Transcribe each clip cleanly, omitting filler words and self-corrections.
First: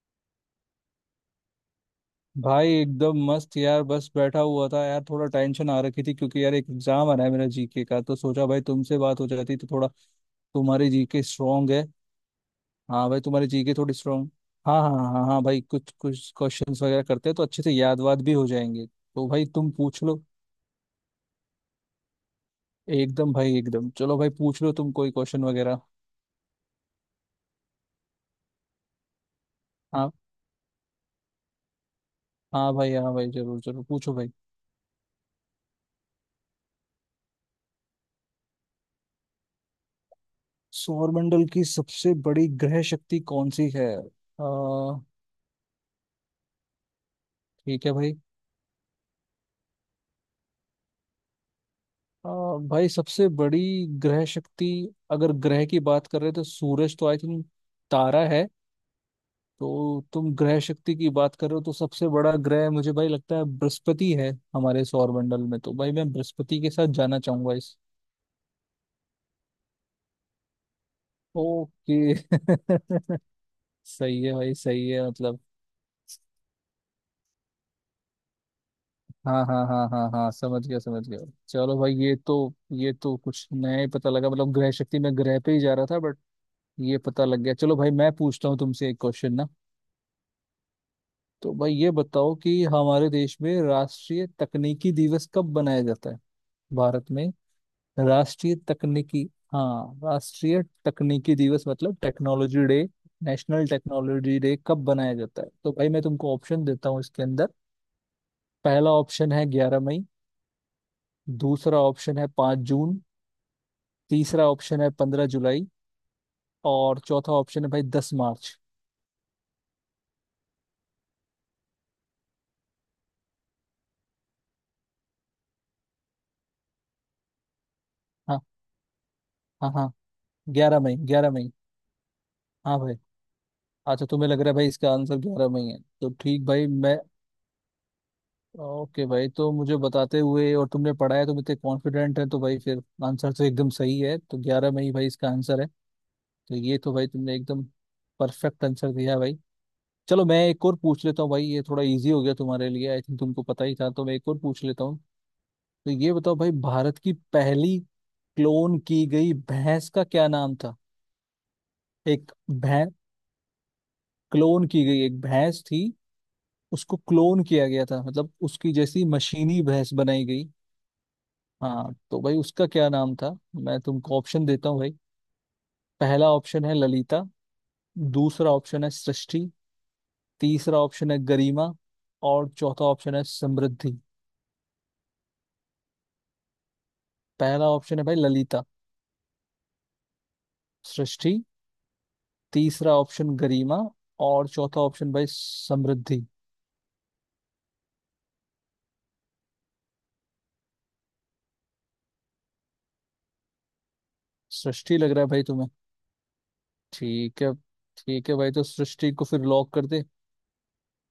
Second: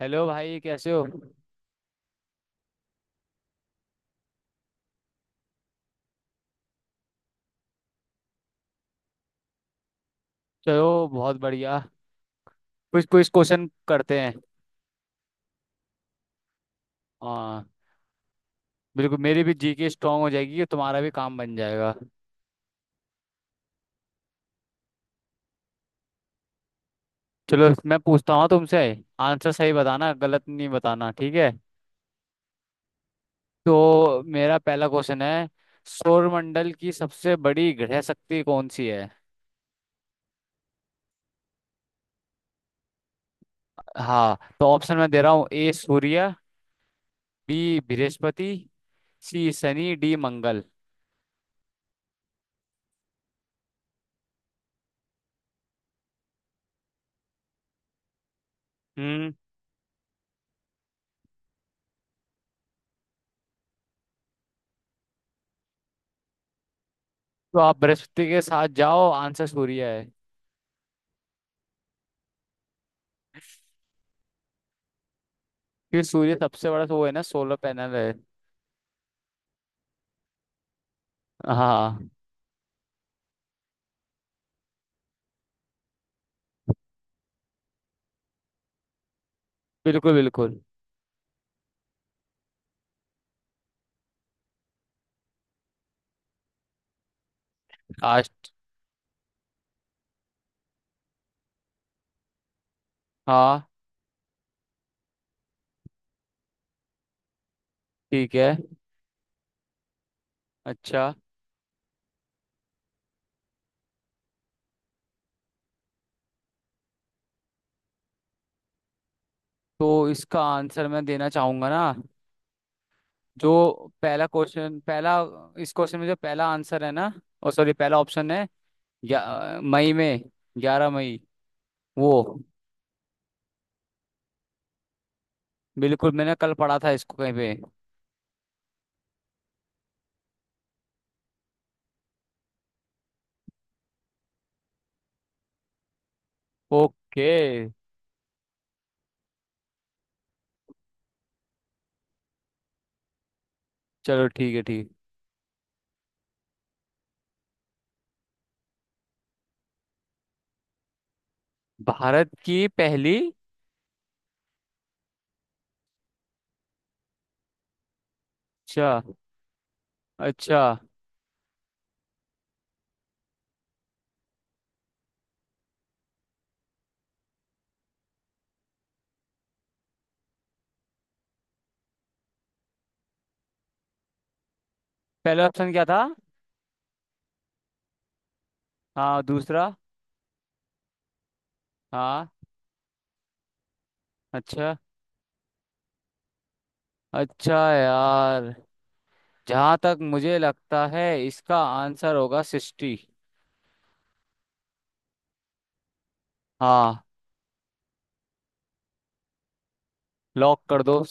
Hello भाई, कैसे हो। भाई एकदम मस्त यार, बस बैठा हुआ था यार। थोड़ा टेंशन आ रखी थी क्योंकि यार एक एग्जाम आ रहा है मेरा जीके का, तो सोचा भाई तुमसे बात हो जाती तो थोड़ा। तुम्हारी चलो, जीके बहुत स्ट्रांग बढ़िया। है। कुछ हाँ भाई, कुछ तुम्हारी क्वेश्चन जीके थोड़ी करते स्ट्रांग। हैं। हाँ हाँ हाँ हाँ हाँ भाई, कुछ कुछ क्वेश्चंस वगैरह करते हैं तो अच्छे हाँ, से याद वाद भी हो जाएंगे। बिल्कुल तो मेरी भाई भी तुम जीके पूछ स्ट्रांग लो। हो जाएगी, तुम्हारा भी काम बन जाएगा। एकदम भाई, एकदम। चलो भाई, पूछ लो तुम कोई क्वेश्चन वगैरह। चलो, मैं पूछता हूँ तुमसे। आंसर सही बताना, हाँ। गलत नहीं बताना, ठीक है। हाँ भाई, हाँ भाई, जरूर जरूर पूछो तो भाई। मेरा पहला क्वेश्चन है। सौरमंडल की सबसे बड़ी ग्रह शक्ति कौन सी है। सौरमंडल की सबसे बड़ी ग्रह शक्ति कौन सी है? हाँ, तो ऑप्शन मैं दे रहा हूँ। ए सूर्य, बी ठीक है भाई। बृहस्पति, सी शनि, डी मंगल। आ, भाई सबसे बड़ी ग्रह शक्ति, अगर ग्रह की बात कर रहे हो तो सूरज तो आई थिंक तारा है। हम्म। तो तुम ग्रह शक्ति की बात कर रहे हो तो सबसे बड़ा ग्रह मुझे भाई लगता है बृहस्पति है हमारे सौरमंडल में, तो भाई मैं बृहस्पति के साथ जाना चाहूंगा तो इस आप बृहस्पति के साथ जाओ, आंसर सूर्य है। ओके सही है भाई, सही है मतलब। कि सूर्य सबसे बड़ा तो वो है ना, सोलर पैनल है। हाँ हाँ हाँ हाँ हाँ, समझ गया, समझ गया। चलो भाई, हाँ, ये तो कुछ नया ही पता लगा, मतलब ग्रह शक्ति में ग्रह पे ही जा रहा था बट ये पता लग गया। चलो भाई, मैं पूछता हूँ तुमसे एक क्वेश्चन ना। बिल्कुल बिल्कुल। तो भाई ये बताओ कि हमारे देश में राष्ट्रीय तकनीकी दिवस कब मनाया जाता है, भारत में? आज। राष्ट्रीय तकनीकी, हाँ, राष्ट्रीय तकनीकी दिवस मतलब टेक्नोलॉजी डे, हाँ, नेशनल टेक्नोलॉजी डे कब मनाया जाता है? तो भाई मैं तुमको ऑप्शन देता हूँ इसके अंदर। ठीक है। पहला ऑप्शन है 11 मई। अच्छा, दूसरा ऑप्शन है 5 जून। तीसरा ऑप्शन है 15 जुलाई। और चौथा ऑप्शन है भाई 10 मार्च। तो इसका आंसर मैं देना चाहूंगा ना। जो पहला क्वेश्चन पहला इस क्वेश्चन में जो पहला आंसर है ना। ओ सॉरी, पहला ऑप्शन हाँ है। हाँ मई हाँ। में। ग्यारह ग्यारह मई, मई ग्यारह मई। वो। हाँ भाई। अच्छा, तुम्हें लग रहा है भाई इसका आंसर ग्यारह मई है तो बिल्कुल, मैंने ठीक कल भाई पढ़ा था मैं। इसको कहीं पे। ओके भाई, तो मुझे बताते हुए और तुमने पढ़ा है, तुम इतने कॉन्फिडेंट है तो भाई फिर आंसर तो एकदम सही है। तो ग्यारह में ही भाई इसका आंसर है। तो ये तो भाई ओके। तुमने एकदम परफेक्ट आंसर दिया भाई। चलो मैं एक और पूछ लेता हूँ भाई, ये थोड़ा इजी हो गया तुम्हारे लिए आई थिंक, तुमको पता ही था तो मैं एक चलो और ठीक है, पूछ लेता ठीक। हूँ। तो ये बताओ भाई, भारत की पहली क्लोन की गई भैंस का क्या नाम था? भारत एक की भैंस, पहली। क्लोन की गई एक भैंस थी, उसको क्लोन किया गया था, मतलब उसकी अच्छा जैसी मशीनी भैंस बनाई गई। अच्छा। हाँ तो भाई उसका क्या नाम था? मैं तुमको ऑप्शन देता हूँ भाई। पहला ऑप्शन है ललिता। दूसरा ऑप्शन है सृष्टि। तीसरा ऑप्शन है गरिमा। और चौथा ऑप्शन है समृद्धि। पहला ऑप्शन क्या था। पहला ऑप्शन है भाई ललिता। हाँ, दूसरा। सृष्टि। हाँ। तीसरा ऑप्शन गरिमा। और अच्छा। चौथा ऑप्शन भाई समृद्धि। अच्छा यार, जहाँ तक मुझे लगता है इसका आंसर होगा 60। सृष्टि लग रहा है भाई तुम्हें? हाँ, ठीक है। ठीक है भाई, तो सृष्टि को फिर लॉक कर दे। लॉक कर दो।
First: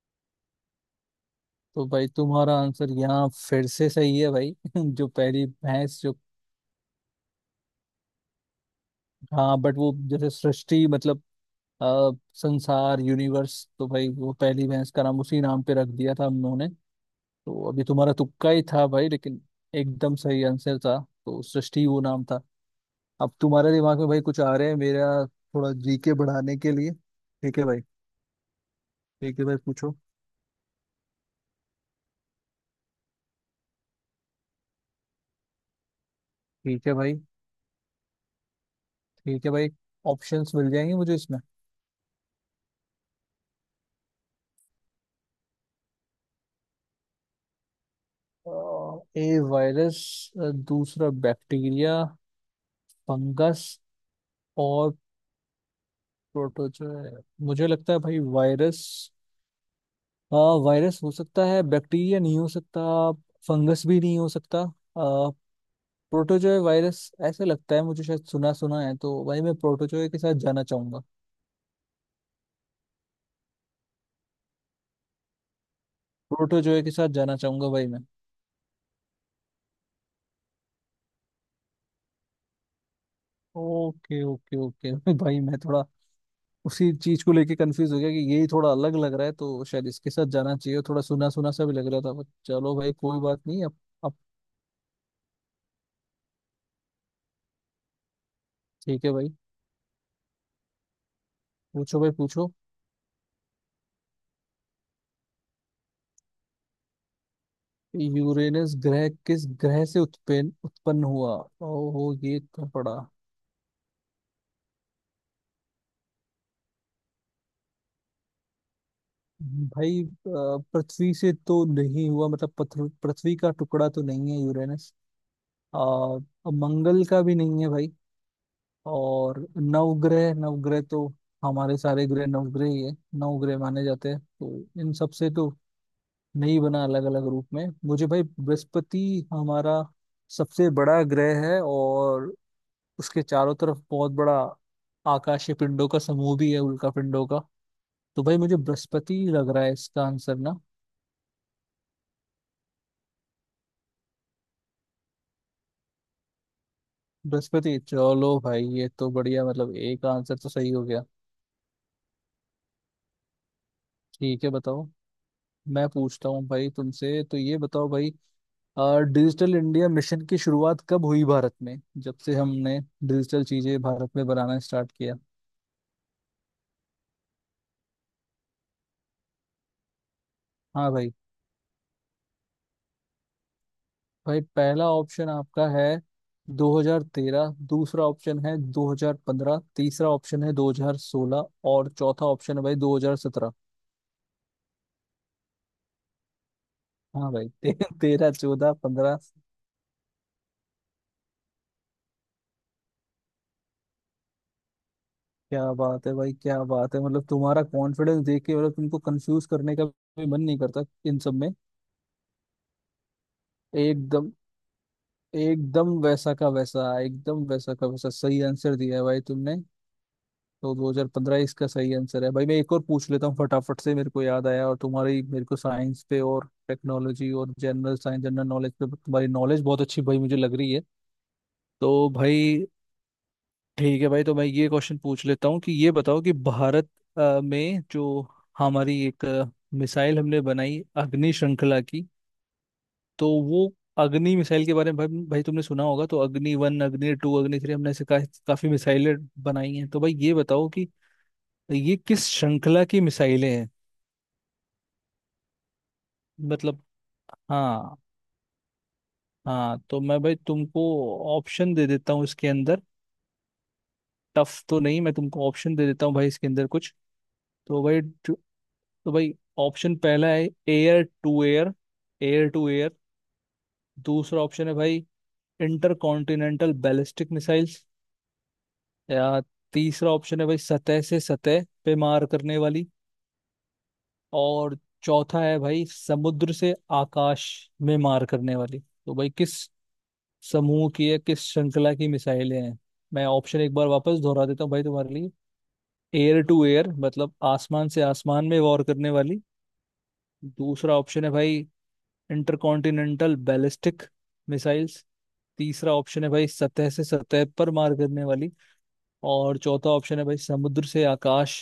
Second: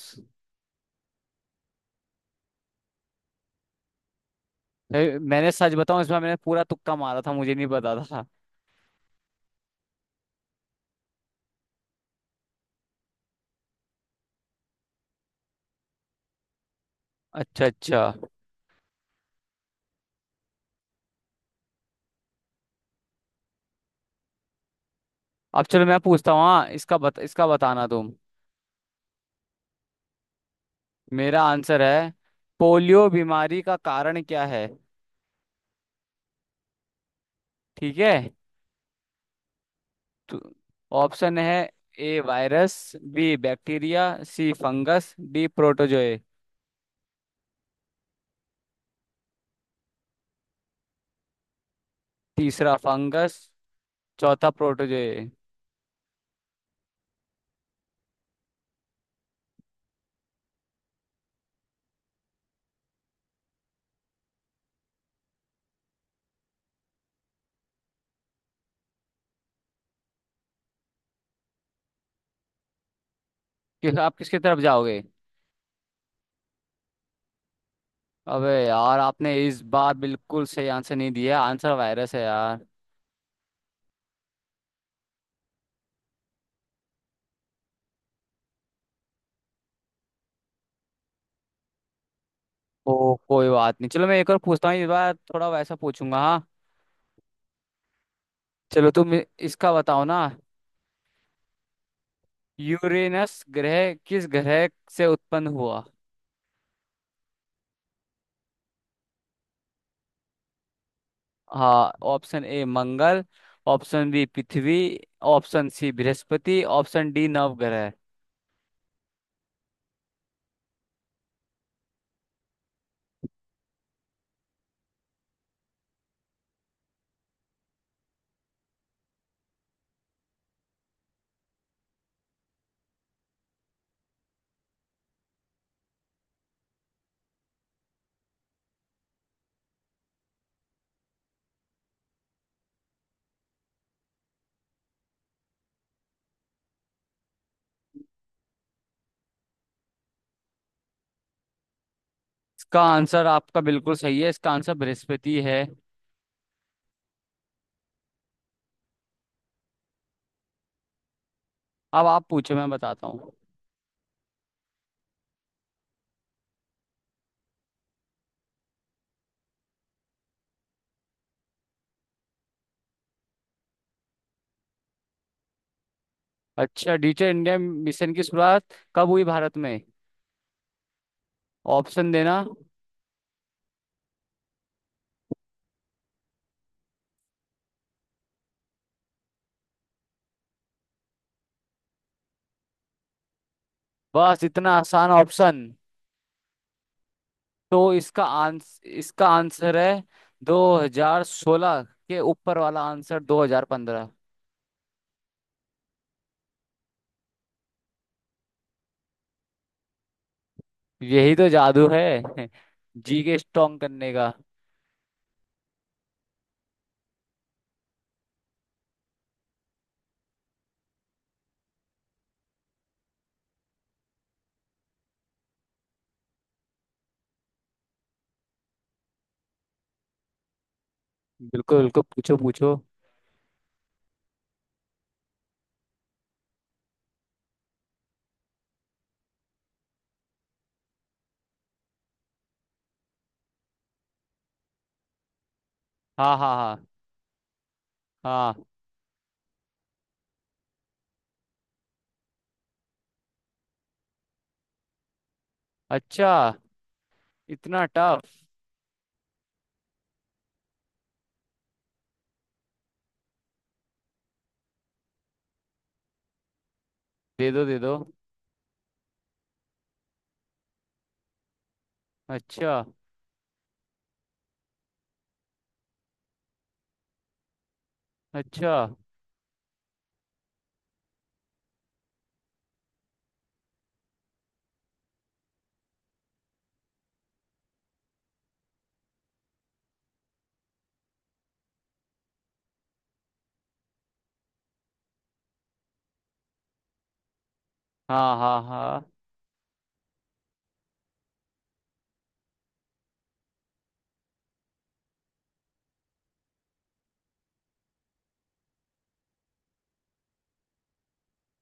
तो भाई तुम्हारा आंसर यहाँ फिर से सही है भाई जो पहली मैंने सच बताऊं, भैंस जो। इसमें मैंने पूरा तुक्का मारा था, मुझे नहीं पता था। हाँ बट वो जैसे सृष्टि मतलब, संसार, यूनिवर्स, तो भाई वो पहली भैंस का नाम उसी नाम पे रख दिया था हम लोगों ने। तो अच्छा अभी अच्छा। तुम्हारा तुक्का ही था भाई, लेकिन एकदम सही आंसर था। तो सृष्टि वो नाम था। अब तुम्हारे दिमाग में भाई कुछ आ रहे हैं मेरा अब थोड़ा चलो, मैं जीके पूछता हूँ। बढ़ाने हाँ, के लिए। इसका ठीक है भाई। बताना तुम। ठीक है भाई पूछो। मेरा आंसर है। पोलियो बीमारी का कारण क्या है। ठीक है भाई। ठीक है। ठीक है भाई। तो ऑप्शंस मिल जाएंगे मुझे ऑप्शन इसमें। है। A virus, B bacteria, C fungus, D protozoa. A virus, दूसरा बैक्टीरिया, तीसरा फंगस, फंगस चौथा और प्रोटोजोए। प्रोटोजोआ। मुझे लगता है भाई वायरस। अ, वायरस हो सकता है, बैक्टीरिया नहीं हो सकता, फंगस भी नहीं हो सकता। प्रोटोजोय वायरस, ऐसे लगता है मुझे, शायद सुना सुना है। तो भाई मैं प्रोटोजोय के साथ जाना चाहूंगा। कि आप किसकी तरफ जाओगे। प्रोटोजोय के साथ जाना चाहूंगा भाई मैं। अबे यार, आपने इस बार बिल्कुल सही आंसर नहीं दिया, आंसर वायरस है यार। ओके ओके ओके भाई मैं थोड़ा उसी चीज को लेके कंफ्यूज हो गया कि यही थोड़ा अलग लग रहा है तो शायद इसके साथ जाना चाहिए, थोड़ा सुना सुना सा भी लग रहा था बट चलो भाई, ओ कोई बात कोई नहीं अब। बात नहीं, चलो मैं अब एक और पूछता हूँ। इस बार थोड़ा वैसा पूछूंगा। हाँ, चलो ठीक है तुम भाई। इसका बताओ ना। पूछो भाई, पूछो। यूरेनस ग्रह किस ग्रह से उत्पन्न हुआ। यूरेनस ग्रह किस ग्रह से उत्पन्न उत्पन्न हुआ? हाँ, ओहो, ये ऑप्शन ए तो पड़ा। मंगल, ऑप्शन बी पृथ्वी, ऑप्शन सी बृहस्पति, ऑप्शन डी नवग्रह। भाई पृथ्वी से तो नहीं हुआ, मतलब पृथ्वी का टुकड़ा तो नहीं है यूरेनस। और मंगल का भी नहीं है भाई। और नवग्रह, नवग्रह तो हमारे सारे ग्रह नवग्रह ही है, नवग्रह माने जाते हैं। तो इन सब से तो नहीं बना अलग अलग रूप में। मुझे भाई बृहस्पति हमारा सबसे बड़ा ग्रह है और उसके चारों तरफ बहुत बड़ा आकाशीय पिंडों का समूह भी है, उल्का पिंडों का। तो भाई मुझे बृहस्पति लग रहा है इसका आंसर ना। इसका आंसर आपका बिल्कुल सही है, इसका आंसर बृहस्पति है। बृहस्पति। चलो भाई, ये तो बढ़िया, मतलब एक आंसर तो सही हो गया। अब आप पूछो, मैं बताता। ठीक है, बताओ। मैं पूछता हूँ भाई तुमसे, तो ये बताओ भाई डिजिटल इंडिया मिशन की शुरुआत कब हुई भारत में, जब से हमने डिजिटल चीजें भारत में बनाना स्टार्ट किया। अच्छा, डिजिटल इंडिया मिशन की शुरुआत कब हुई भारत में। हाँ भाई। ऑप्शन देना। भाई पहला ऑप्शन आपका है 2013। दूसरा ऑप्शन है 2015। तीसरा ऑप्शन है 2016। और चौथा ऑप्शन है भाई 2017। बस इतना आसान ऑप्शन। हाँ भाई तो तेरह, चौदह, पंद्रह। इसका आंसर है 2016 के ऊपर वाला आंसर, 2015। क्या बात है भाई, क्या बात है, मतलब तुम्हारा कॉन्फिडेंस देख के मतलब तुमको कंफ्यूज करने का भी मन नहीं करता इन सब यही तो में। जादू है। जी के स्ट्रॉन्ग करने का। एकदम, एकदम वैसा का वैसा, एकदम वैसा का वैसा सही आंसर दिया है भाई तुमने। तो 2015 इसका सही आंसर है भाई। मैं एक और पूछ लेता हूँ फटाफट से, मेरे को याद आया। और तुम्हारी, मेरे को साइंस पे और टेक्नोलॉजी और जनरल साइंस, जनरल नॉलेज पे तुम्हारी नॉलेज बहुत अच्छी भाई मुझे लग रही है। बिल्कुल बिल्कुल, तो पूछो भाई, पूछो। ठीक है भाई तो मैं ये क्वेश्चन पूछ लेता हूँ कि ये बताओ कि भारत में जो हमारी एक मिसाइल हमने बनाई अग्नि श्रृंखला की, तो वो अग्नि मिसाइल के बारे में भाई तुमने सुना होगा। तो हाँ अग्नि हाँ वन हाँ अग्नि 2, अग्नि 3 हमने ऐसे हाँ। काफी मिसाइलें बनाई हैं। तो भाई ये बताओ कि ये किस श्रृंखला की मिसाइलें हैं? अच्छा। मतलब। इतना हाँ टफ। हाँ। तो मैं भाई तुमको ऑप्शन दे देता हूँ इसके अंदर। टफ तो नहीं, मैं तुमको ऑप्शन दे देता हूँ भाई इसके अंदर कुछ। दे दो दे तो दो। भाई तो भाई ऑप्शन पहला है air to air air to अच्छा एयर दूसरा ऑप्शन है भाई इंटर कॉन्टिनेंटल बैलिस्टिक मिसाइल्स। अच्छा। या, तीसरा ऑप्शन है भाई सतह से सतह पे मार करने वाली। और चौथा है भाई समुद्र से आकाश में मार करने वाली। तो भाई किस समूह की है, किस श्रृंखला की मिसाइलें हैं? मैं ऑप्शन एक बार वापस दोहरा देता हूँ भाई तुम्हारे लिए। एयर टू एयर, मतलब आसमान से हाँ आसमान में हाँ वॉर करने हाँ। वाली। दूसरा ऑप्शन है भाई इंटरकॉन्टिनेंटल बैलिस्टिक मिसाइल्स। तीसरा ऑप्शन है भाई सतह से सतह पर मार करने वाली। और चौथा ऑप्शन है भाई समुद्र से आकाश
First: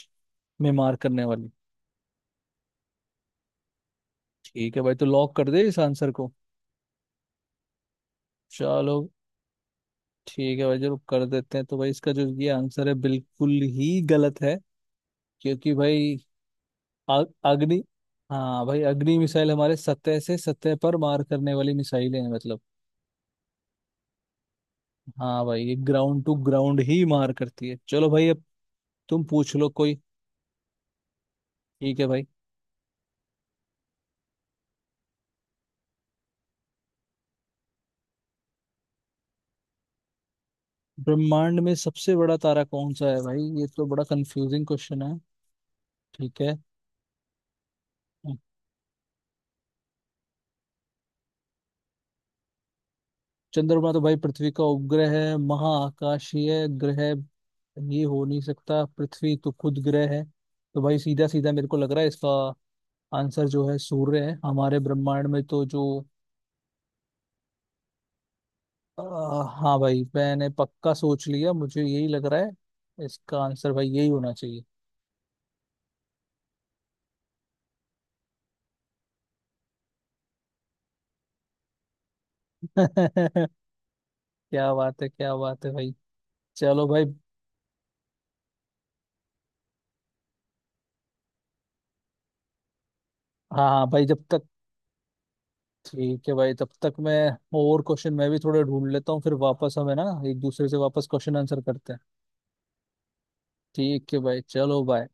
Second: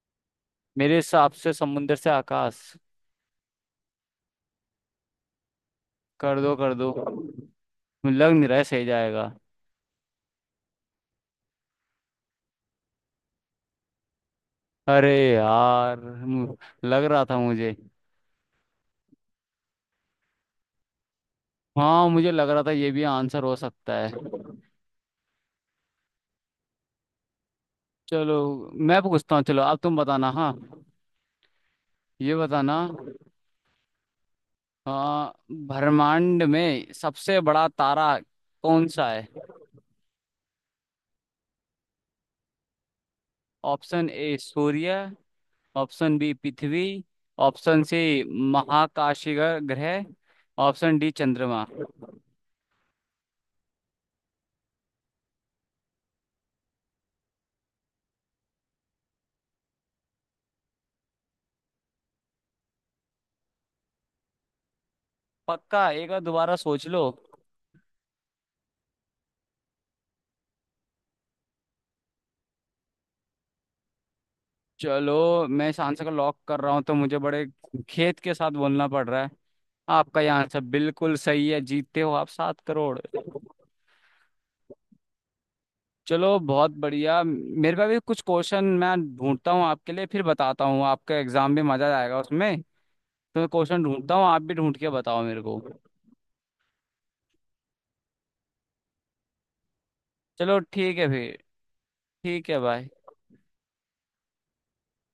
में मेरे मार करने हिसाब वाली। से समुंदर से आकाश। ठीक है भाई, तो लॉक कर दे इस आंसर को। कर दो कर दो। लग नहीं रहा है सही चलो, जाएगा। ठीक है भाई, जरूर कर देते हैं। तो भाई इसका जो ये आंसर है बिल्कुल ही गलत है अरे क्योंकि यार भाई मु- लग आ- रहा था मुझे। अग्नि। हाँ भाई, अग्नि मिसाइल हमारे सतह से सतह पर मार करने वाली हाँ, मिसाइलें हैं, मुझे लग मतलब। रहा था ये भी आंसर हो सकता है। हाँ भाई, ये ग्राउंड टू ग्राउंड ही मार करती है। चलो भाई, चलो अब। मैं तुम पूछता हूँ। पूछ चलो लो अब तुम कोई। बताना, हाँ। ठीक है भाई। ये बताना। हाँ, ब्रह्मांड में सबसे बड़ा तारा कौन सा है। ब्रह्मांड में सबसे बड़ा तारा कौन सा है भाई, ये तो बड़ा ऑप्शन ए कंफ्यूजिंग सूर्य, क्वेश्चन है। ऑप्शन बी ठीक है। पृथ्वी, ऑप्शन सी महाकाशीय ग्रह, ऑप्शन डी चंद्रमा। चंद्रमा तो भाई पृथ्वी का उपग्रह है, महाआकाशीय ग्रह ये हो नहीं सकता, पृथ्वी तो खुद ग्रह है। तो भाई सीधा सीधा मेरे को लग रहा है इसका आंसर जो है सूर्य है हमारे ब्रह्मांड में तो जो। पक्का एक बार दोबारा सोच लो। आ, हाँ भाई, मैंने पक्का सोच लिया, मुझे यही लग रहा है इसका आंसर, भाई यही होना चाहिए। चलो मैं इस आंसर को लॉक कर रहा हूँ, तो मुझे बड़े खेत के साथ बोलना पड़ रहा है। आपका यह आंसर बिल्कुल सही है, जीतते हो आप सात करोड़ क्या बात है, क्या बात है भाई। चलो बहुत चलो भाई। बढ़िया, मेरे पास भी कुछ क्वेश्चन मैं ढूंढता हूँ आपके लिए, फिर बताता हूँ। आपका एग्जाम भी मजा आएगा उसमें। तो मैं हाँ क्वेश्चन हाँ भाई, ढूंढता जब हूँ, आप तक। भी ढूंढ के बताओ मेरे को। ठीक है भाई, तब तक मैं और क्वेश्चन मैं भी थोड़े ढूंढ लेता हूँ फिर वापस हम है ना, एक चलो दूसरे से ठीक है वापस फिर। क्वेश्चन आंसर करते हैं। ठीक है भाई। ठीक है भाई, चलो बाय।